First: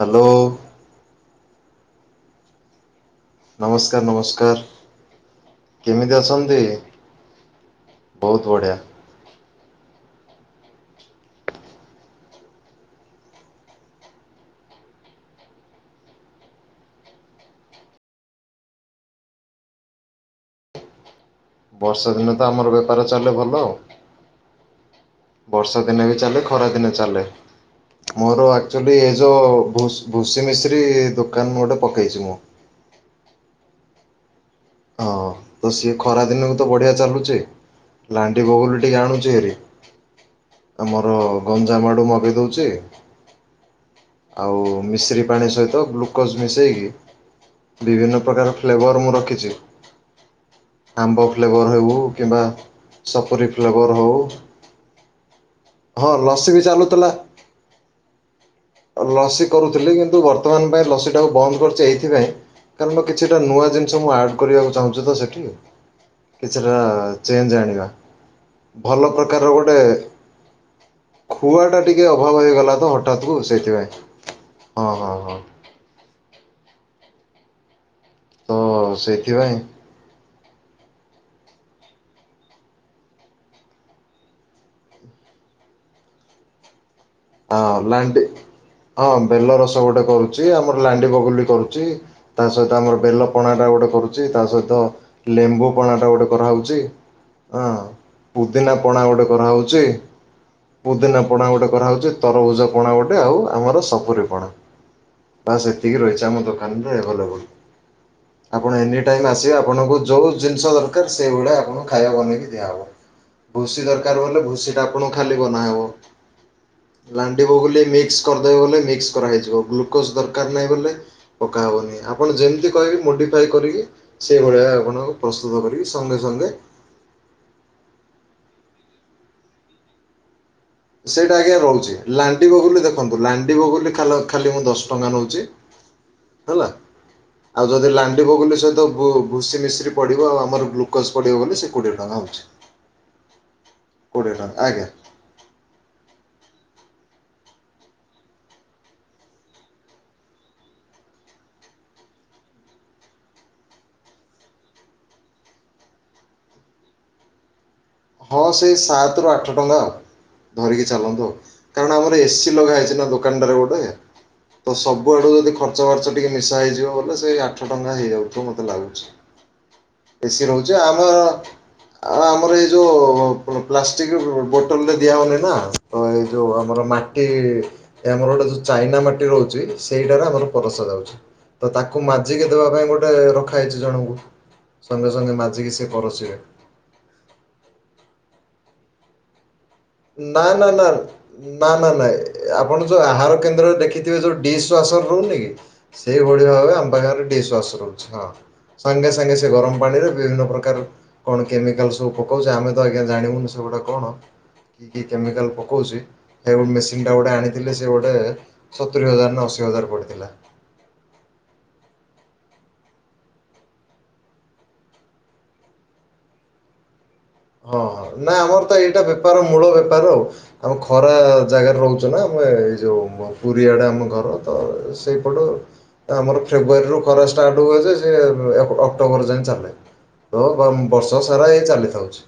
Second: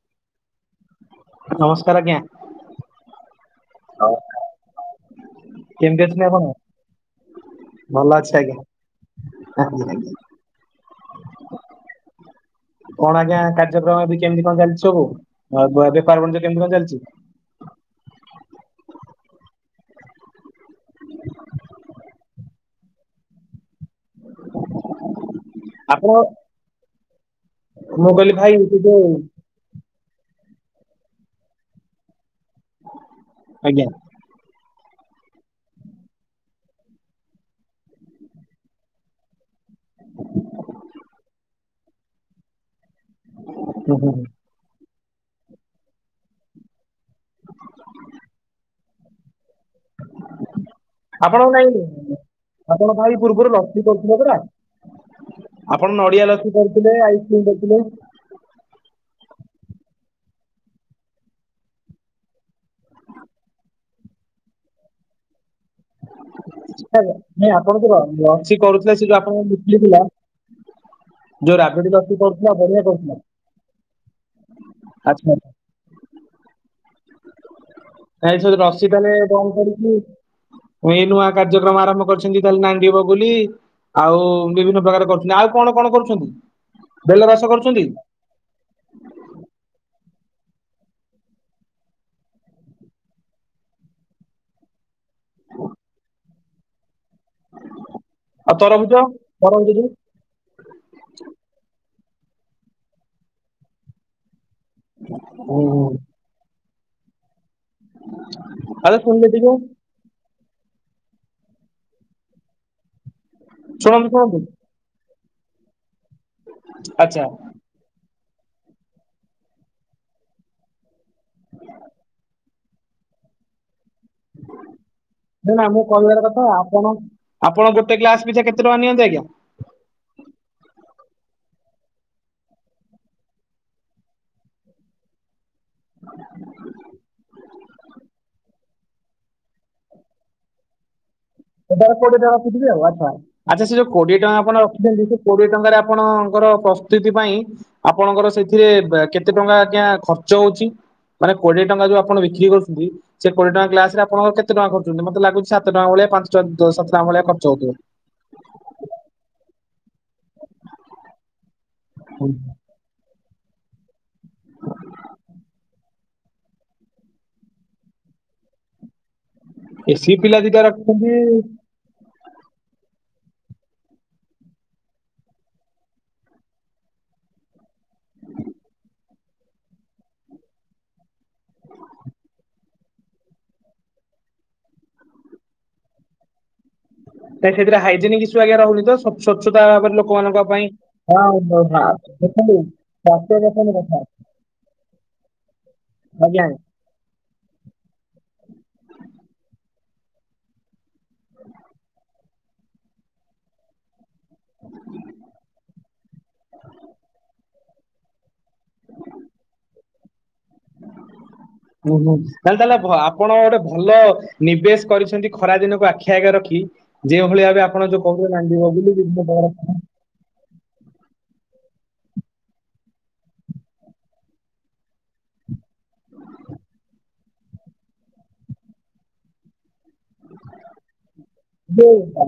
Hello. ନମସ୍କାର ଆଜ୍ଞା। ନମସ୍କାର ନମସ୍କାର କେମିତି ଅଛନ୍ତି। ଭଲ ଅଛି ବହୁତ ଆଜ୍ଞା। ବଢ଼ିଆ। କଣ ଆଜ୍ଞା କାର୍ଯ୍ୟକ୍ରମ ଏବେ କେମିତି କଣ ଚାଲିଛି ସବୁ ଅ ବ ବେପାର ବାଣିଜ କେମିତି କଣ ଚାଲିଛି। ବର୍ଷା ଦିନେ ତ ଆମର ବେପାର ଚାଲେ ଭଲ। ବର୍ଷା ଦିନେ ଆପଣ ବି ଚାଲେ ଖରା ଦିନେ ଚାଲେ ମୁଁ କହିଲି ମୋର ଭାଇ ସେ ଆକ୍ଚୁଆଲି ଯୋଉ ଏ ଯୋଉ। ଭୁସି ମିସ୍ରୀ ଦୋକାନ ମୁଁ ଗୋଟେ ପକେଇଛି ମୁଁ। ଆଜ୍ଞା। ହଁ ତ ସିଏ ଖରା ଦିନକୁ ତ ବଢିଆ ଚାଲୁଛି। ଲାଣ୍ଡି ବଗୁଲି ଟିକେ ଆଣୁଛି ହାରି। ଆମର ଗଞ୍ଜାମ ଆଡୁ ମଗେଇ ଦଉଛି। ହୁଁ ହୁଁ ହୁଁ। ଆଉ ମିଶ୍ରି ପାଣି ସହିତ ଗ୍ଲୁକୋଜ ମିଶେଇକି। ବିଭିନ୍ନ ପ୍ରକାର ଫ୍ଲେଭର ମୁଁ ରଖିଛି। ଆମ୍ବ ଆପଣଙ୍କୁ ଫ୍ଲେଭର ହେଉ ଭାଇ କିମ୍ବା ଆପଣ ଭାଇ ସପୁରୀ ପୂର୍ବରୁ ଲସି ଫ୍ଲେଭର ହଉ କରୁଥିଲା ପରା। ଆପଣ ହଁ ନଡିଆ ଲସି ବି କରୁଥିଲେ ଚାଲୁଥିଲା ଆଇସ୍କ୍ରିମ କରୁଥିଲେ। ଲସି କରୁଥିଲି କିନ୍ତୁ ବର୍ତ୍ତମାନ ପାଇଁ ଲସିଟାକୁ ବନ୍ଦ କରିଛି ଏଇଥିପାଇଁ। କାରଣ କିଛିଟା ନୂଆ ଜିନିଷ ମୁଁ ଆଡ଼ କରିବାକୁ ଚାହୁଁଛି ତ ସେଠି। କିଛିଟା ଆଜ୍ଞା। ନାଇଁ ଚେଞ୍ଜ ଆପଣ ଆଣିବା ଯୋଉ ର- ଲସି କରୁଥିଲେ ସେ ଭଲ ଯୋଉ ଆପଣଙ୍କ ପ୍ରକାରର ଗୋଟେ। ବିକ୍ରି ଥିଲା ଯୋଉ ଖୁଆ ଟା ରାବିଡି ଟିକେ ଲସି ଅଭାବ କରୁଥିଲା ହେଇଗଲା ବଢିଆ ତ କରୁଥିଲା ହଠାତ କୁ ସେଥିପାଇଁ ହଁ, ହଁ, ଆଚ୍ଛା ହଁ। ଆଚ୍ଛା ଭାଇ ତ ସେ ଯୋଉ ଲସି କଲେ ବନ୍ଦ ସେଇଥିପାଇଁ କରିକି। ପୁଣି ଏଇ ନୂଆ କାର୍ଯ୍ୟକ୍ରମ ଆରମ୍ଭ କରିଛନ୍ତି ତାହେଲେ ନାଣ୍ଡି ବଗୁଲି। ଆଉ ବିଭିନ୍ନ ପ୍ରକାର କରୁଛନ୍ତି ଆଉ କଣ କଣ କରୁଛନ୍ତି ବେଲ ରଷ ହଁ କରୁଛନ୍ତି। ଲାଣ୍ଡି ହଁ ବେଲ ରସ ଗୋଟେ କରୁଛି ଆମର ଲାଣ୍ଡି ବଗୁଲି କରୁଛି। ତା ସହିତ ଆମର ବେଲ ପଣା ଟା ଗୋଟେ କରୁଛି ତା ସହିତ। ଲେମ୍ବୁ ପଣାଟା ଗୋଟେ କରା ହଉଛି ହଁ, ଆଉ ପୁଦିନା ତରଭୁଜ ପଣା ଗୋଟେ କରା ତରଭୁଜ ହଉଛି। ଯୋଉ ପୁଦିନା ପଣା ଗୋଟେ କରାହଉଛି ତରଭୁଜ ପଣା ଗୋଟେ ଆଉ ଆମର ସପୁରୀ ପଣା। ବାସ ହୁଁ ଏତିିକି ରହିଛି ଆମର ଦୋକାନ ରେ ଭଲ ଭଲ। ଆପଣ ଆରେ ଏନି ଶୁଣିଲେ ଟାଇମ ଟିକେ ଆସିବେ ଆପଣଙ୍କୁ ଯୋଉ। ଜିନିଷ ଦରକାର୍ ସେଇ ଭଳିଆ ଆପଣଙ୍କୁ ଖାଇବା ବନେଇ କି ଦିଆ ହବ ଭୁଷି ଶୁଣନ୍ତୁ ଦରକାର ଶୁଣନ୍ତୁ ବୋଇଲେ ଭୁଷି। ତ ଆପଣଙ୍କୁ ଖାଲି ବନାହବ। ଆଚ୍ଛା ଲାଣ୍ଡି ବଗୁଲି ମିକ୍ସ କରିଦବ ବୋଲେ ମିକ୍ସ କରା ହେଇଯିବ ଗ୍ଲୁକୋଜ ଦରକାର ନାହିଁ ବୋଲେ। ପକାହବନି ଆପଣ ଯେମିତି କହିବେ ମୋଡିଫାଏ କରିକି। ସେଇଭଳିଆ ଆପଣଙ୍କୁ ନା ପ୍ରସ୍ତୁତ ନା ମୁଁ କରିକି କହିବାର ସଙ୍ଗେ କଥା ସଙ୍ଗେ। ଆପଣ। ଆପଣ ଗୋଟେ ଗ୍ଲାସ ପିଛା କେତେ ଟଙ୍କା ନିଅନ୍ତି ଆଜ୍ଞା। ସେଇଟା ଆଜ୍ଞା ରହୁଛି ଲାଣ୍ଡି ବଗୁଲି ଦେଖନ୍ତୁ ଲାଣ୍ଡି ବଗୁଲି ଖାଲ ଖାଲି ମୁଁ ଦଶ ଟଙ୍କା ନଉଛି। ହେଲା ଆଉ ଯଦି ଲାଣ୍ଡି ବଗୁଲି ସହିତ ଭୁ ଭୁସି ମିଶ୍ରି ପଡିବ ଆଉ ଆମର ଗ୍ଲୁ ସେ ଟାର କୋଡିଏ ଟଙ୍କା ରଖୁଥିବେ‌ ଆଉ ଆଚ୍ଛା ଆଚ୍ଛା ସେ ଯୋଉ କୋଡିଏ ଟଙ୍କା କୋଡ଼ିଏ ଆପଣ ଆଜ୍ଞା ରଖୁଛନ୍ତି। କୋଡିଏ ଟଙ୍କାରେ ଆପଣଙ୍କର ପ୍ରସ୍ତୁତି ପାଇଁ। ଆପଣଙ୍କ ର ସେଥିରେ ବେ କେତେ ଟଙ୍କା ଆଜ୍ଞା ଖର୍ଚ୍ଚ ହଉଛି। ମାନେ କୋଡିଏ ଟଙ୍କା ଯୋଉ ଆପଣ ବିକ୍ରି କରୁଛନ୍ତି। ସେ କୋଡିଏ ଟଙ୍କା ଗ୍ଲାସରେ ଆପଣଙ୍କର କେତେ ଟଙ୍କା ଖର୍ଚ୍ଚ ହଉଛି ମତେ ଲାଗୁଛି ସାତ ଟଙ୍କା ଭଳିଆ ପାଞ୍ଚ ଛ ଜ ସାତ ଟଙ୍କା ଭଳିଆ ଖର୍ଚ୍ଚ ହଉଥିବ। ହଁ ସେଇ ସାତରୁୁ ଆଠ ଟଙ୍କା ଧରିକି ଚାଲନ୍ତୁ ଆଉ। କାରଣ ଆମର ଏସି ଲଗା ହେଇଛି ନା ଦୋକାନଟା ରେ ଗୋଟେ। ତ ସବୁ ଆଡୁ ଯଦି ଖର୍ଚ୍ଚ ବାର୍ଚ୍ଚ ଟିକେ ମିଶା ହେଇଯିବ ବୋଲେ ସେଇ ଆଠ ଟଙ୍କା ହେଇ ଯାଉଥିବ ମତେ ଲାଗୁଛି। ଏସି ପିଲା ଦିଟା ରହୁଛି ରଖିଛନ୍ତି। ଆମର ଆଉ ଆମର ଏଇ ଯୋଉ। ପ ପ ପ୍ଲାଷ୍ଟିକ ବୋଟଲରେ ଦିଆ ହଉନି ନା ତ ଏଇ ଯୋଉ ଆମର ମାଟି। ଏ ଆମର ଗୋଟେ ଯୋଉ ଚାଇନା ମାଟି ରହୁଛି ସେଇଟାରେ ଆମର ପରସା ଯାଉଛି। ତ ତାକୁ ମାଜିକି ଦବା ପାଇଁ ଗୋଟେ ରଖା ହେଇଚି ଜଣଙ୍କୁ। ସଙ୍ଗେ ସଙ୍ଗେ ମାଜିକି ସିଏ ପରୋସିବେ। ନାଇଁ ସେଥିରେ ହାଇଜେନିକ ଇସୁ ଆଜ୍ଞା ରହୁନି ତ ସ୍ୱଚ୍ଛତା ଭାବରେ ଲୋ ନା ନା ନା, ନା ନା ନାଁ ଦେଖନ୍ତୁ ଆପଣ ଯୋଉ ସ୍ୱାସ୍ଥ୍ୟ ଆହାର ଦେଖନ୍ତୁ କେନ୍ଦ୍ରରେ କଥା ଦେଖିଥିବେ ଯୋଉ ଡିଶ ୱାସର ରହୁନି କି? ଆଜ୍ଞା ସେଇଭଳି ଭାବେ ଆମ ପାଖରେ ଶ୍ୱାସ ରହୁଚି ହଁ ସାଙ୍ଗେ ସାଙ୍ଗେ ସେ ଗରମ ପାଣିରେ ବିଭିନ୍ନ ପ୍ରକାର କଣ କେମିକାଲ ସ ମୁଁ କହୁଚି ଆମେ ଇଗା ଜାଣିବୁନି ସେଗୁଡା କଣ। କି କି କେମିକାଲ ପକଉଛି ହେ ମେସିନ ଟା ଗୋଟେ ଆଣିଥିଲେ ସେ ଗୋଟେ ସତୁରି ହଜାର ନା ଅଶୀ ହଜାର ପଡ଼ିଥିଲା। ହୁଁ ହୁଁ, ତାହେଲେ ତ ଆପଣ ଗୋଟେ ଭଲ ନିବେଶ କରିଛନ୍ତି ଖରା ଦିନକୁ ଆଖି ଆଗରେ ରଖି ଯେଉଁଭଳିଆ ହଁ ହଁ ନା ଆମର ତ ଏଇଟା ବେପାର ମୂଳ ବେପାର ଆଉ। ଆମେ ଖରା ଜାଗାରେ ରହୁଛୁ ନା ଆମେ ଏଇ ଯୋଉ ପୁରୀଆଡ଼େ ଆମ ଘର ତ ସେଇପଟ ଏ ଆମର ଫେବୃୟାରୀରୁ ଖରା ଷ୍ଟାର୍ଟ ହୁଏ ଯେ ସିଏ ଅ ଅକ୍ଟୋବର ଯାଏଁ ଚାଲେ। ତ ବ ବର୍ଷ ସାରା ଏଇ ଯୋଉ ଚାଲିଥାଉଛି।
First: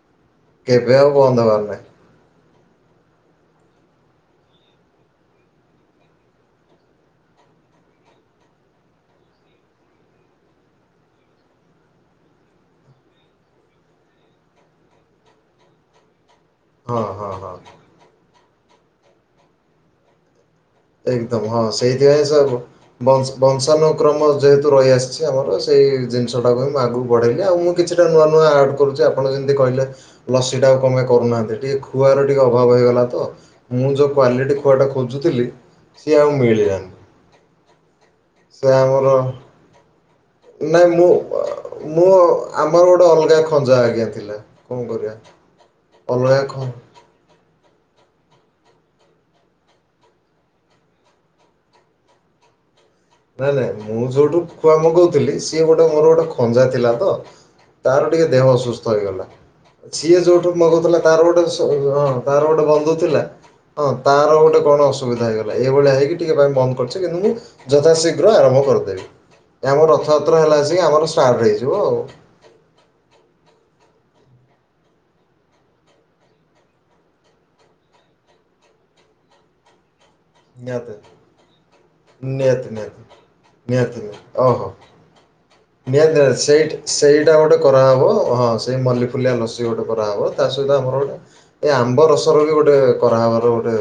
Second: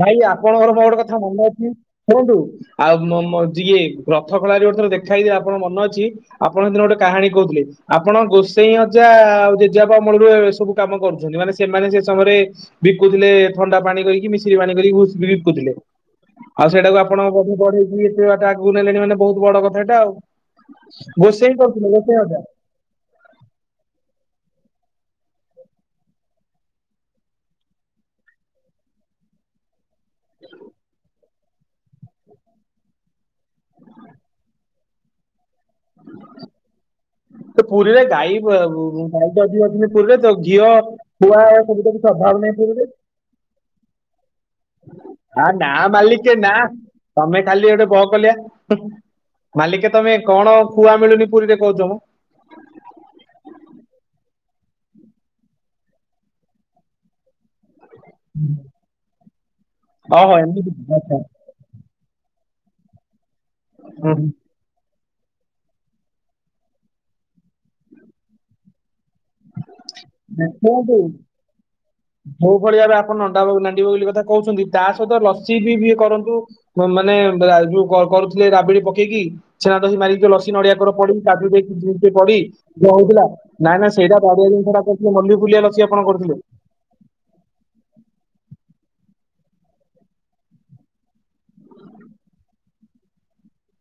ଭାଇ ଆପଣଙ୍କର ମୋର କେବେ ଗୋଟେ ଆଉ କଥା ବନ୍ଦ ମନେ ହବାର ଅଛି ନାହିଁ କୁହନ୍ତୁ। ଆଉ ମୋ ମୋ ଯିଏ ରଥ ଖେଳାରେ ଗୋଟେ ଥର ଦେଖାହେଇଥିଲି ଆପଣଙ୍କ ମନ ଅଛି? ଆପଣ ସେଦିନ ଗୋଟେ କାହାଣୀ କହୁଥିଲେ। ଆପଣ ଗୋସେଇ ଅଜା ଆଉ ଜେଜେପା ଅମଳରୁ ଏ ସବୁ କାମ କରୁଛନ୍ତି ମାନେ ସେମାନେ ସମୟରେ ବିକୁଥିଲେ ଥଣ୍ଡା ପାଣି କରିକି ମିସିରି ପାଣି କରିକି ବିକୁଥିଲେ। ଆଉ ସେଇଟାକୁ ହଁ ଆପଣ ହଁ ବୋଧେ ହଁ ବଢେଇକି ଏତେଟା ଆଗକୁ ନେଲେଣି ମାନେ ବହୁତ ବଡ କଥା ଏଇଟା ଆଉ। ଏକଦମ ଗୋସେଇ ହଁ କରୁଥିଲେ ଗୋସେଇ ସେଇଥିପାଇଁ ଅଜା। ସବୁ ବଂଶ ବଂଶାନୁକ୍ରମ ଯେହେତୁ ରହିଆସିଛି ଆମର ସେଇ ଜିନିଷଟାକୁ ହିଁ ମୁଁ ଆଗକୁ ବଢ଼େଇଲି ଆଉ ମୁଁ କିଛିଟା ନୂଆ ନୂଆ ଆଡ କରୁଛି ଆପଣ ଯେମିତି କହିଲେ ଲସି ଟା ଆଉ କଣ ପାଇଁ କରୁନାହାନ୍ତି, ଟିକେ ଖୁଆର ଟିକେ ଅଭାବ ହେଇଗଲା ତ ମୁଁ ଯୋଉ କ୍ୱାଲିଟି ଖୁଆଟା ଖୋଜୁଥିଲି ସିଏ ଆଉ ମିଳିିଲାନି। ତ ପୁରୀରେ ଗାଈ ଗାଈ ତ ଅଧିକ ଅଛନ୍ତି ପୁରୀରେ ତ ଘିଅ ନାଇଁ ମୁଁ ଖୁଆ ଏବେ ତ କିଛି ମୁଁ ଅଭାବ ନାଁଇ ପୁରୀ ରେ, ଆମର ଗୋଟେ ଅଲଗା ଖଞ୍ଜା ଆଜ୍ଞା ଥିଲା କଣ କରିବା ଆ ନା ମାଲିକେ ଅଲଗା ନା। ଖ ତମେ ଖାଲି ଗୋଟେ ବହ କଲିଆ, ମାଲିକେ ତମେ କଣ ଖୁଆ ମିଳୁନି ପୁରୀରେ କହୁଛ ମ। ନାଇଁ ନାଇଁ ମୁଁ ଯୋଉଠୁ ଖୁଆ ମଗଉଥିଲି ସିଏ ଗୋଟେ ମୋର ଗୋଟେ ଖଞ୍ଜା ଥିଲା ତ। ତାର ଟିକେ ଦେହ ଅସୁସ୍ଥ ହେଇଗଲା, ସିଏ ଓହୋ ଯୋଉଠୁ ଏମିତି ମଗୁଉଥିଲା କଥା। ତାର ଗୋଟେ ହଁ ତାର ଗୋଟେ ବନ୍ଧୁ ଥିଲା ହଁ ହୁଁ ହୁଁ। ତାର ଗୋଟେ କଣ ଅ ବିଧା ହେଇଗଲା ଏଇ ଭଳିଆ ହେଇକି ଟିକେ ବନ୍ଦ କରିଛ କିନ୍ତୁ ମୁଁ ଯଥାଶୀଘ୍ର ଆରମ୍ଭ କରିଦେବି। ଆମ ରଥଯାତ୍ରା ହେଲା ଆସିକି ଦେଖନ୍ତୁ ଆମର ଷ୍ଟାର୍ଟ ହେଇଯିବ ଆଉ। ଯୋଉ ଭଳିଆ ଏବେ ଆପଣ ନଣ୍ଡା ନାଣ୍ଡି ବଗୁଲୀ କଥା କହୁଛନ୍ତି ତା ସହିତ ଲସି ବି କରନ୍ତୁ। ମାନେ ଯୋଉ କରୁଥିଲେ ରାବିଡି ପକେଇକି ଛେନା ଦହି ମାରିକି ଲସି ନଡିଆ କୋର ନିହାତି ପଡିକି କାଜୁ ଦେଇକି ଜୁସ ପଡ଼ି ନିହାତି ଯୋଉ ନିହାତି ହଉଥିଲା ନାଇଁ ନାଇଁ ନିହାତି ସେଇଟା ନିହାତି ବଢ଼ିଆ ଓହୋ। [unintelligible] ମଲ୍ଲି ଫୁଲିଆ ଲସ ନିହାତି ସେଇ ଟ୍ ସେଇଟା ଗୋଟେ କରାହବ ହଁ ସେଇ ମଲ୍ଲିଫୁଲିଆ ଲସି ଗୋଟେ କରାହେବ ତା ସହିତ ଆମର ଗୋଟେ ଏ ଆମ୍ବ ରସର ବି ଗୋଟେ କରାହବାର ଗୋଟେ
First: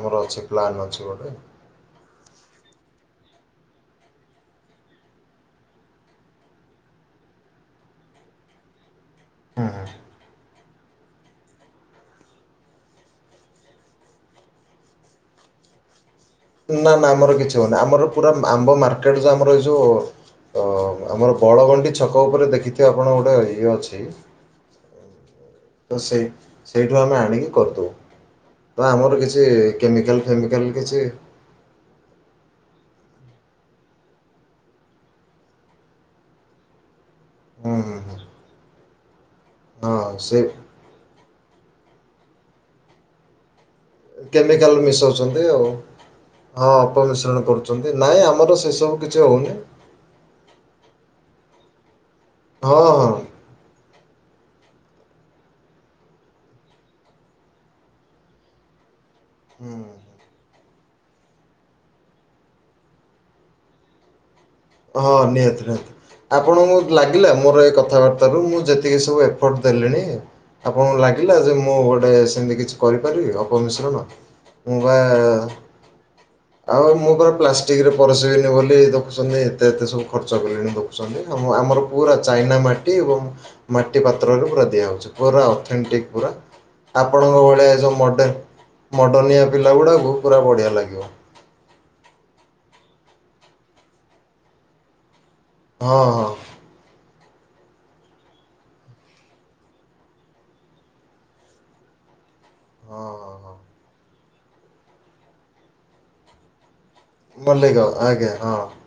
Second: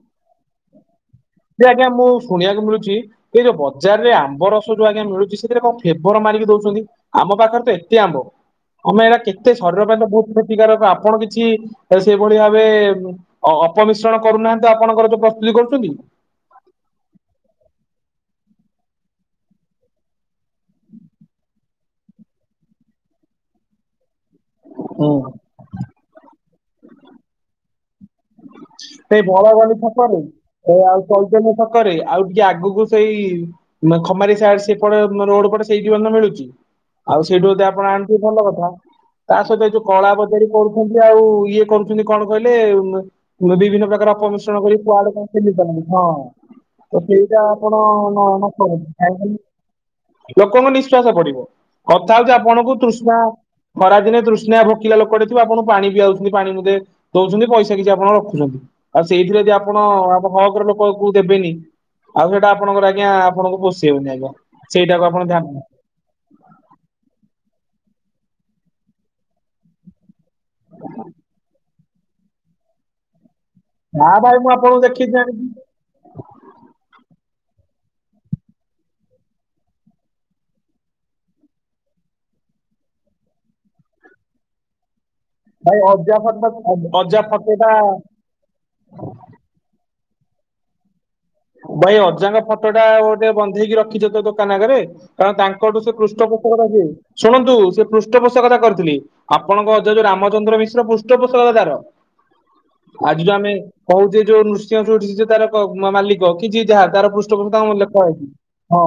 ଆମର ଅଛି ପ୍ଲାନ୍ ଅଛି ଗୋଟେ। ଯେ ଆଜ୍ଞା ମୁଁ ଶୁଣିବାକୁ ମିଳୁଚି ଏଇ ଯୋଉ ବଜାରରେ ଆମ୍ବ ରସ ଯୋଉ ଆଜ୍ଞା ମିଳୁଛି ସେଥିରେ କଣ ଫ୍ଲେବର୍ ମାରିକି ଦଉଛନ୍ତି? ଆମ ପାଖରେ ତ ଏତେ ଆମ୍ବ ଆମେ ଏଇଟା କେତେ ଶରୀର ପାଇଁ ତ ବହୁତ ଗୁଡେ ପ୍ରତିକାର ଆପଣ କିଛି ଏ ସେଇଭଳି ଭାବେ ଉଁ ଅ ଅପମିଶ୍ରଣ କରୁନାହାନ୍ତି ଆପଣଙ୍କର ଯୋଉ ପ୍ରସ୍ତୁତି କରୁଛନ୍ତି। ନା ନା ଆମର କିଛି ହଉନି, ଆମର ପୁରା ଆମ୍ବ ମାର୍କେଟ ଯଉ ଆମର ଏଇ ଯଉ ଆମର ବଳଗଣ୍ଡି ଛକ ଉପରେ ଦେଖିଥିବେ ଆପଣ ଗୋଟେ ଇଏ ଅଛି ହୁଁ। ତ ସେଇ, ସେଇଠୁ ଆମେ ଆଣିକି କରିଦଉ। ତ ଆମର ସେଇ କିଛି ବଳଗଲି ଛକରେ କେମିକାଲ ଫେମିକାଲ ଏ କିଛି [unintelligible] ଛକରେ ଆଉ ଟିକେ ଆଗକୁ ସେଇ ଖମାରୀ ସାଇଟ ସେପଟେ ରୋଡ ପଟେ ସେଇଠିବନ ମିଳୁଚି। ଆଉ ସେଇଠୁ ଯଦି ହୁଁ ଆପଣ ହୁଁ ଆଣିଥିବେ ହୁଁ ଭଲ କଥା ତା ସହିତ ଯୋଉ କଳା ହଁ ସେ ବଜାରୀ କରୁ ଚନ୍ତି ଯଉ ଇଏ କରୁଚନ୍ତି କଣ କହିଲେ ବିଭିନ୍ନ ପ୍ରକାର ଅପମିଶ୍ରଣ କେମିକାଲ କରି କୁଆଡେ କଣ ମିଶାଉଛନ୍ତି ପେଲି ଆଉ ପାରିନ୍ତି ହଁ। ହଁ ତ ଅପମିଶ୍ରଣ ସେଇଟା ଆପଣ କରୁଛନ୍ତି ନାଇଁ ନ ଆମର ନ ସେସବୁ କିଛି କରନ୍ତି [unintelligible] ହଉନି ଲୋକଙ୍କ ନିଃଶ୍ଵାସ ପଡିବ। କଥା ହଉଚି ଆପଣଙ୍କୁ ହଁ ହଁ ତୃଷ୍ଣା ଖରାଦିନେ ତୃଷ୍ନା ଭୋକିଲା ଲୋକଟେ ଥିବ ଆପଣ ପାଣି ପିଆଉଚନ୍ତି ପାଣି ମୁନ୍ଦେ ଦଉଚନ୍ତି ପଇସା କିଛି ଆପଣ ରଖୁ ଚନ୍ତି ଆଉ ସେଇଥିରେ ଯଦି ଆପଣ ହୁଁ ଆଉ ହକରେ ଲୋକ କୁ ଦେବେନି ଆଉ ସେଇଟା ଆପଣଙ୍କର ଆଜ୍ଞା ଆପଣଙ୍କୁ ପୋଷେଇବେନି ଆଜ୍ଞା। ସେଇଟାକୁ ହଁ ଆପଣ ଧ୍ୟାନ ନିହାତି ନିହାତି। ଆପଣଙ୍କୁ ଲାଗିଲା ମୋର ଏ କଥାବାର୍ତ୍ତାରୁ ମୁଁ ଯେତିକି ସବୁ ଏଫର୍ଟ ଦେଲିଣି ଆପଣଙ୍କୁ ଲାଗିଲା ଯେ ମୁଁ ଗୋଟେ ସେମିତି କିଛି କରିପାରିବି ଅ ପମିଶ୍ରଣ। ନା ଭାଇ ଆପଣଙ୍କୁ ମୁଁ ବା ଦେଖିଛି ଜାଣିଛି ଆଉ ମୁଁ ପରା ପ୍ଲାଷ୍ଟିକରେ ପରଶିବିନି ବୋଲି ଦେଖୁଚନ୍ତି ଏତେ ଏତେ ସବୁ ଖର୍ଚ୍ଚ କଲେଣି ଦେଖୁଚନ୍ତି ଆମ ଆମର ପୁରା ଚାଇନା ମାଟି ଏବଂ ମାଟି ପାତ୍ରରେ ପୁରା ଦିଆ ହଉଚି। ପୁରା ଭାଇ ଅଥେନଣ୍ଟିକ୍ ଅଜା ପୁରା ଫଟୋ ଅଜା ଆପଣଙ୍କ ଭଳିଆ ଫଟୋଟା ଏଯେଉଁ ମଡ଼େଲ ମଡ଼ର୍ନିଆ ପିଲାଗୁଡ଼ାକୁ ପୁରା ବଢ଼ିଆ ଲାଗିବ। ଭାଇ ଅଜାଙ୍କ ଫଟୋ ଟା ଗୋଟେ ବନ୍ଧେଇକି ରଖିଚ ତ ଦୋକାନ ଆଗରେ କାରଣ ତାଙ୍କ ଙ୍କ ଠୁ ସେ ହଁ ହଁ ପୃଷ୍ଠପୋଷକତା କି ଶୁଣନ୍ତୁ ସେ ପୃଷ୍ଠପୋଷକତା କରିଥିଲି। ଆପଣଙ୍କ ଅଜା ଯୋଉ ରାମଚନ୍ଦ୍ର ମିଶ୍ର ପୃଷ୍ଠପୋଷକ ତାର। ହଁ ଆଜି ଯ ହଁ ଆମେ ହଁ କହୁନଥିଲେ ଯୋଉ ନୁରସିଂହ ସୁଇଟସ ସେ ତାର କ ମାଲିକ। ରଖିଚି ଯାହା ତାର ପୃଷ୍ଠପୋଷକ ମଲ୍ଲିକ ଲେଖା ହୋଉଚି। ଆଜ୍ଞା ହଁ।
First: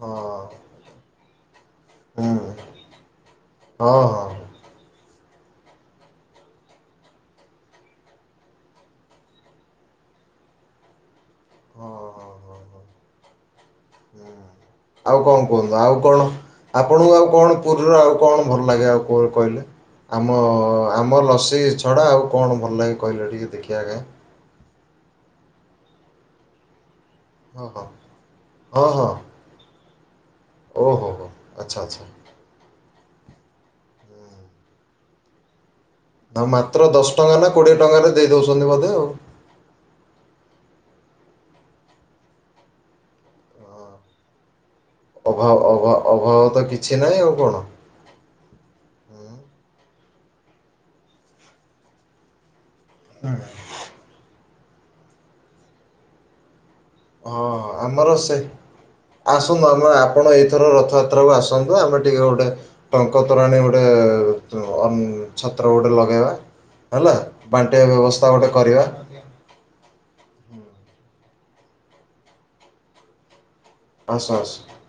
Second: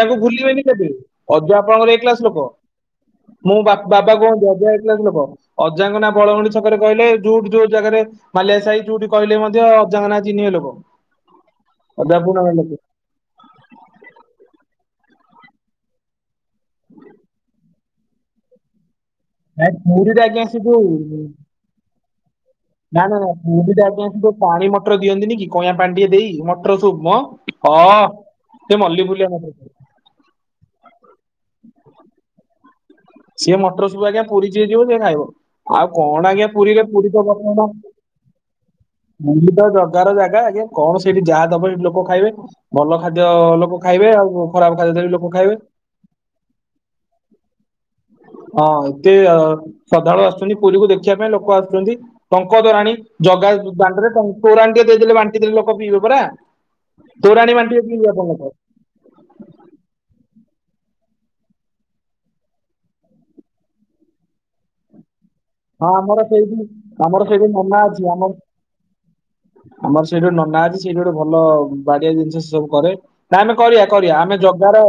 ହଁ ଭୁଲିବେନି [unintelligible] ଅଜା ଆପଣଙ୍କର ଏ କ୍ଲାସ ଲୋକ ହୁଁ। ମୋ ବାପ୍ ହଁ ବାବା ହଁ ହଁ କୁହନ୍ତି ଅଜା ଏ କ୍ଲାସ ଲୋକ। ଅଜାଙ୍କ ନାଁ ବଳଗଣ୍ଡି ଛକରେ କହିଲେ ଯୋଉଠି ଯୋଉ ଜାଗାରେ ମାଲିଆସାହି ଯୋଉଠି କହିଲେ ମଧ୍ୟ ଅଜାଙ୍କ ନାଁ ଚିହିଁବେ ଲୋକ। ଅଜା ହଁ ହଁ [unintelligible] ହଁ ଆଉ କଣ କୁହନ୍ତୁ ଆଉ କଣ ଆପଣଙ୍କୁ ଆଉ କଣ ପୁରୀର ଆଉ କଣ ଭଲ ଲାଗେ ଆଉ? କଣ କହିଲେ ନାଇଁ ପୁରୀରେ ଆମ ଆଜ୍ଞା ସେ ଯୋଉ ଆମ ଲସି ଛଡ଼ା ଆଉ କଣ ଭଲ ଲାଗେ ନା ନା କହିଲେ ନା ଟିକେ ଦେଖିବା ପୁରୀରେ କାଇଁ? ଆଜ୍ଞା ସେ ଯୋଉ ପାଣି ମଟର ଦିଅନ୍ତିନି କି କଇଁଆ ପାଣି ଟିକେ ଦେଇ ମଟର ସୁପ୍ ମ ହଁ ସେ ମଲି ଫୁଲିଆ [unintelligible] ଓ ହୋ, ହୋ, ଆଚ୍ଛା ଆଚ୍ଛା। ସିଏ ମଟର ସୁପ୍ ଆଜ୍ଞା ପୁରୀ ଯିଏ ଯିବ ସିଏ ଖାଇବ। ଆଉ କଣ ନା ଆଜ୍ଞା ମାତ୍ର ପୁରୀରେ ପୁରୀ ଦଶ ତ ଟଙ୍କା ନା ବନ୍ଦ, କୋଡ଼ିଏ ଟଙ୍କାରେ ଦେଇ ଦେଉଛନ୍ତି ବୋଧେ ଆଉ। ଗୁଣ୍ଡିଚା ଦ [unintelligible] ଜାଗା ଆଜ୍ଞା କଣ ସେଇଠି ଯାହା ଦବ ସେଠି ଲୋକ ଖାଇବେ। ଭଲ ଖାଦ୍ୟ ଲୋକ ଖାଇବେ ଆଉ ଖରାପ ଖାଦ୍ୟ ଦେଲେ ଲୋ ଅଭାବ ଅଭ ଅଭାବ ତ କିଛି ନାହିଁ ଆଉ କଣ? ହଁ ଏତେ ଶ୍ରଦ୍ଧାଳୁ ଆସୁଚନ୍ତି ପୁରୀକୁ ଦେଖିବା ପାଇଁ ଲୋକ ଆସୁଚନ୍ତି ଟଙ୍କ ତୋରାଣୀ ଜଗା ଦାଣ୍ଡରେ ତୋରାଣୀ ଟିକେ ଦେଇଦେଲେ ବାଣ୍ଟି ଦେଲେ ଲୋକ ପିଇବେ ପରା। ହଁ ତୋରାଣୀ ବାଣ୍ଟିବେ [unintelligible] ଆମର ସେ ଲୋକ ଆସନ୍ତୁ ଆମେ ଆପଣ ଏଇଥର ରଥଯାତ୍ରାକୁ ଆସନ୍ତୁ ଆମେ ଟିକେ ଗୋଟେ ଟଙ୍କତୋରାଣୀ ଗୋଟେ ଅନ ଛତ୍ର ହଁ ଗୋଟେ ଆମର ଲଗେଇବା ସେଇଠି ହେଲା। ଆମର ସେଇଠି ନନା ବାଣ୍ଟିବା ଅଛି ଆମର ବ୍ୟବସ୍ଥା ଗୋଟେ କରିବା। ଆମର ସେଇଠେ ଗୋଟେ ନନା ଅଛି ସେଇଠି ଗୋଟେ ଭଲ ବାଡିଆ ଜିନିଷ ସେ ସବୁ କରେ। ନା ଆମେ କରିବା କରିବା ଆସ ଆମେ ଆସ ଜଗାର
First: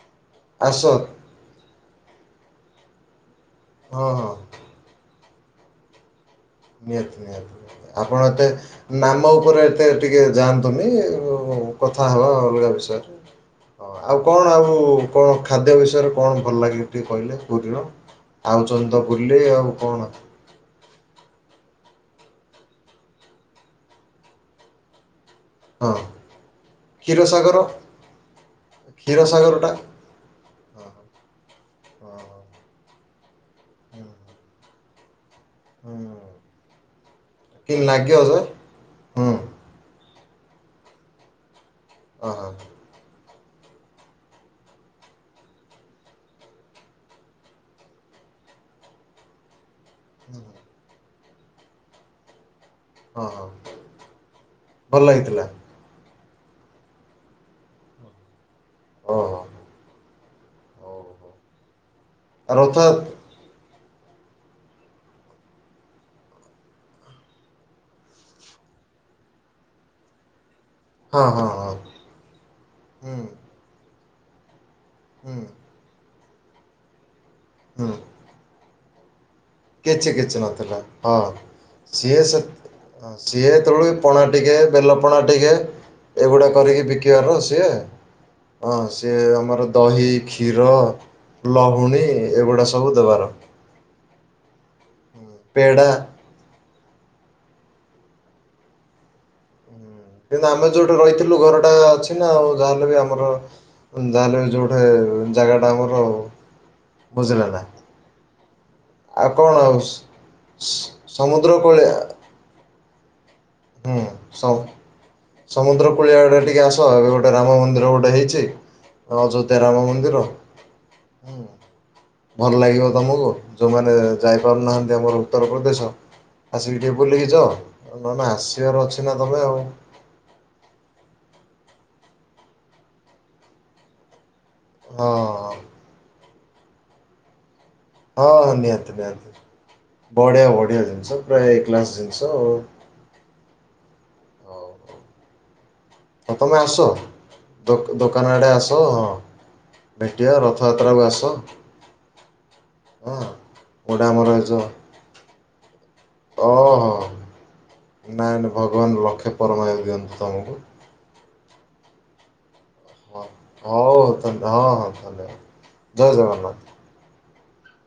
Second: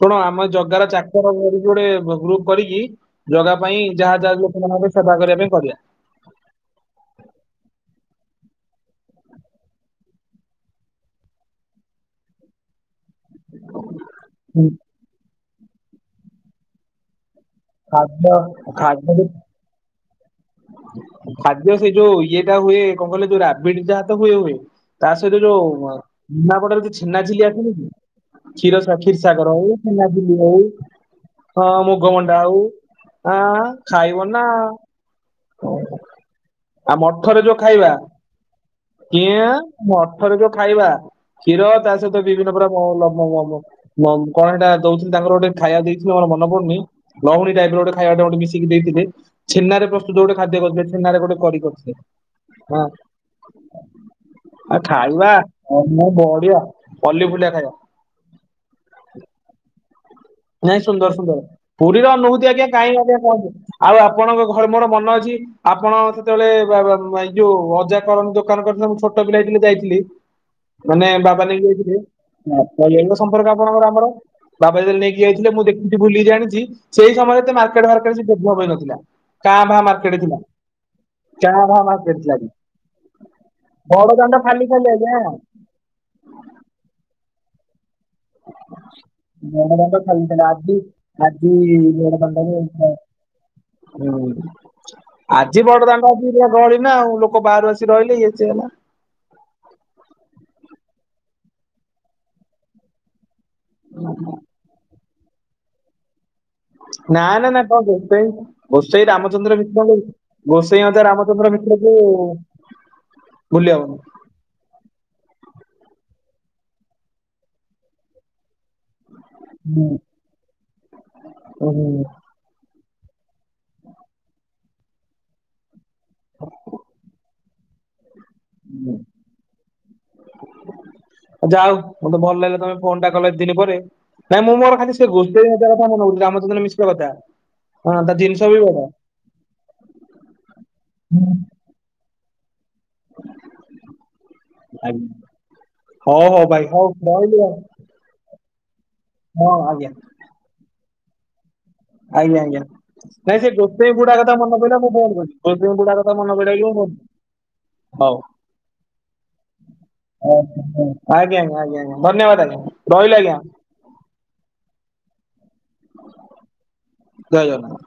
ଶୁଣ ଆମେ ଆସ ଜଗାର ଚାକର ପରି ଗୋଟେ ଗ୍ରୁପ କରିକି ଜଗା ପାଇଁ ହଁ ଯାହା ହଁ ଯାହା ଲୋକ ମାନଙ୍କର ସେବା କରିବା ପାଇଁ କରିବା। ନିହାତି, ନିହାତି, ଆପଣ ଏତେ ନାମ ଉପରେ ଏତେ ଟିକେ ଯାଆନ୍ତୁନି। କଥା ହେବା ଅଲଗା ବିଷୟରେ। ଠିକ ଠିକ ହଁ ଆଉ କଣ ଆଉ କଣ ଖାଦ୍ୟ ବିଷୟରେ କଣ ଭଲ ଲାଗେ ଟିକେ କହିଲେ? ପୁରୀର ଖାଦ୍ୟ ଆଉ ଚନ୍ତି ତ ଖାଦ୍ୟ ଯୋଉ- ବୁଲି ଆଉ କଣ? ଖାଦ୍ୟ ସେ ଯୋଉ ଇଏଟା ହୁଏ କଣ କହିଲେ ଯୋଉ ରାବିଡ ଯାହା ତ ହୁଏ ହୁଏ। ତା ସହିତ ଯୋଉ ହଁ ନିମାପଡାର ଛେନା ଝିଲି କ୍ଷୀରସାଗର ଆସେନି କି। କ୍ଷୀର ସା କ୍ଷୀର ସାଗର କ୍ଷୀରସାଗରଟା ହଉ ଛେନା ଝିଲି ହଉ ହଁ ହଁ ହଁ ମୁଗମଣ୍ଡା ହଉ ଆ ହଁ ଖାଇବ ନା। କେମିତି ଆଉ ମଠରେ ଯୋଉ ଖାଇବା। ଲାଗିବ ସେ ହୁଁ କିଆଁ ମଠର ଯୋଉ ଖାଇବା କ୍ଷୀର ତା ସହିତ ଅ ବିଭିନ୍ନ ହଁ ପ୍ରକାର ଲମ ମହମ ମ କଣ ହେଇଟା ଦଉଥିଲେ ତାଙ୍କର ଗୋଟେ ଖାଇବା ଦେଇଥିଲି ମର ମନେ ପଡୁନି। ଲହୁଣୀ ଟାଇପରେ ଗୋଟେ ଖାଇବାଟା ଗୋଟେ ମିଶିକି ଦେଇଥିଲେ ଛେନାରେ ସୁ ଗୋଟେ ଖାଦ୍ୟ କରିଥିଲେ ସେ ଛେନାରେ ଗୋଟେ କରି କରିଥିଲେ। ହଁ ହଁ ଆ ଭଲ ଖାଇବା ହେଇଥିଲା ବଢିଆ ମଲି ଫୁଲିଆ ଖାଇବା। ଓ ହୋ। ନାଇଁ ସୁନ୍ଦର ସୁନ୍ଦର ପୁରୀର ଅନୁଭୁତି ଆଉ ଆଜ୍ଞା ରଥ କାହିଁକି ଆଜ୍ଞା କହନ୍ତୁ। ଆଉ ଆପଣଙ୍କ ଘରେ ମୋର ମନ ଅଛି। ଆପଣ ସେତେବେଳେ ଏଇ ଯୋଉ ଅଜା କରନ୍ତି ଦୋକାନ କରିଥିଲେ ମୁଁ ଛୋଟ ପିଲା ହେଇଥିଲି ଯାଇଥିଲି। [inaudible] ମାନେ ହଁ ବାବା ହଁ ନେଇକି ହଁ ଯାଇଥିଲେ। ହରି ଭାଇ ଙ୍କ ହୁଁ ସମ୍ପର୍କ ଆପଣଙ୍କର ଆମର ବାବା ଜେତେଳେ ନେଇକି ହୁଁ କିଆଇଥିଲେ ମୁଁ ଦେଖଛିି ଭୁଲି ଜାଣିଛି ସେଇ ସମୟରେ ମାର୍କେଟ ହୁଁ ଫାର୍କେଟ କିଛି ଡେଭଲପ ହେଇନଥିଲା। କାଁ ଭା କିଛି ମାର୍କେଟ ଥିଲା। କିଛି ନଥିଲା ଙ୍କା ଭା ମାର୍କେଟ ଥିଲା। ହ ସିଏ ତେଳୁ ବଡ ପଣା ଦାଣ୍ଡ ଟିକେ ଖାଲି ଖାଲି ବେଲ ଆଜ୍ଞା ପଣା ଟିକେ ଏଗୁଡ଼ା କରିକି ବିକିବାରୁ ସିଏ। ହଁ ସିଏ ଆମର ବଡ ଦାଣ୍ଡ ଦହି, ଖାଲି ଥିଲା କ୍ଷୀର, ଆଜି ଆଜି ଲହୁଣୀ ବଡ ଦାଣ୍ଡରେ ଏଗୁଡା ସବୁ ଦେବାର। ହୁଁ ଆଜି ପେଡ଼ା ବଡ ଦାଣ୍ଡ। ଥିଲା ଗଳି ନା ଆଉ ଲୋକ ବାହାରୁ ଆସି ରହିଲେ ଇଏ ସିଏ ହେଲା। ହୁଁ, କିନ୍ତୁ ଆମେ ଯୋଉଠି ରହିଥିଲୁ ଘରଟା ଅଛି ନା ଆଉ ଯାହାେଲେ ବି ଆମର ଯାହେଲେ ବି ଯୁ ହେ ଜାଗା ଟା ଆମର ଆଉ। ନା ନା ନା କଣ ଗୋଷେଇ ଗୋଷେଇ ଆଉ କଣ ରାମଚନ୍ଦ୍ର ଆଉ ମିଶ୍ର କ ଗୋସେଇଁ ସ- ଅଜା ସମୁଦ୍ର ରାମଚନ୍ଦ୍ର ମିଶ୍ର କୂଳିଆ କୁ ହୁଁ ସମ୍ ସମୁଦ୍ର କୂଳିଆ ଆଡେ ଟିକେ ଆସ ଏବେ ଗୋଟେ ରାମ ମନ୍ଦିର ଗୋଟେ ହେଇଛି। ଅଯୋଧ୍ୟା ରାମ ହୁଁ ମନ୍ଦିର ହୁଁ। ହୁଁ, ଭଲ ଲାଗିବ ତମକୁ ଯୋଉମାନେ ଯାଇପାରୁନାହାନ୍ତି ଆମର ଉତ୍ତରପ୍ରଦେଶ। ଆସିକି ଟିକେ ବୁଲିକି ଯ ନନ୍ ଆସିବାର ଅଛି ନା ତମେ ଆଉ। ଯା ହଉ ମତେ ଭଲ ଲାଗିଲା ତମେ ଫୋନ ଟା କଲେ ଏତେ ଦିନି ପରେ। ନାଇଁ ମୁଁ ମୋର ଖାଲି ସେ ଗୋସେ ହଁ ଇ ଅଜା କଥା ମନେପଡୁଛି। ରାମଚନ୍ଦ୍ର ମିଶ୍ର କଥା। ହଁ ତା ଜିନିଷ ହଁଁ ବି ବଢିଆ। ନିହାତି ନିହାତି ବଢ଼ିଆ ବଢ଼ିଆ ଜିିନିଷ ପ୍ରାୟ ଏ କ୍ଲାସ ଜିନିଷ। ଆଗ୍ ହ ତମେ ଆସ ଆଉ ଦୋ ଦୋକାନ ଆଡ଼େ ଆସ ହଁ। ହଁ ଆଜ୍ଞା। ଭେଟିବା ରଥଯାତ୍ରାକୁ ଆସ। ଆଜ୍ଞା ଆଜ୍ଞା ହଁ ନାଇଁ ସେ ଗୋସେଇଁ ଗୋଟେ ବୁଡା ଆମର କଥା ଏ ମନେ ଯୋଉ ପାଡିଲା ମୁଁ ଫୋନ୍ କଲି। ଗୋସେଇଁ ବୁଢ଼ା କଥା ମାନେ ପଡ଼ିଲା କି ଓହୋ ବୋଲି ହଉ ନାଇଁ ଭଗବାନ ଲକ୍ଷେ ପରମାୟ ଦିଅନ୍ତୁ ତମକୁ। ଆଜ୍ଞା ଆଜ୍ଞା ଆଜ୍ଞା ଆଜ୍ଞା ଧନ୍ୟବାଦ ଆଜ୍ଞା ରହିଲି ଆଜ୍ଞା। ହ ହଉ ତାଲେ ହଁ ହଁ ତାହଲେ ଜୟ ଜଗନ୍ନାଥ। ଜୟ ଜଗନ୍ନାଥ।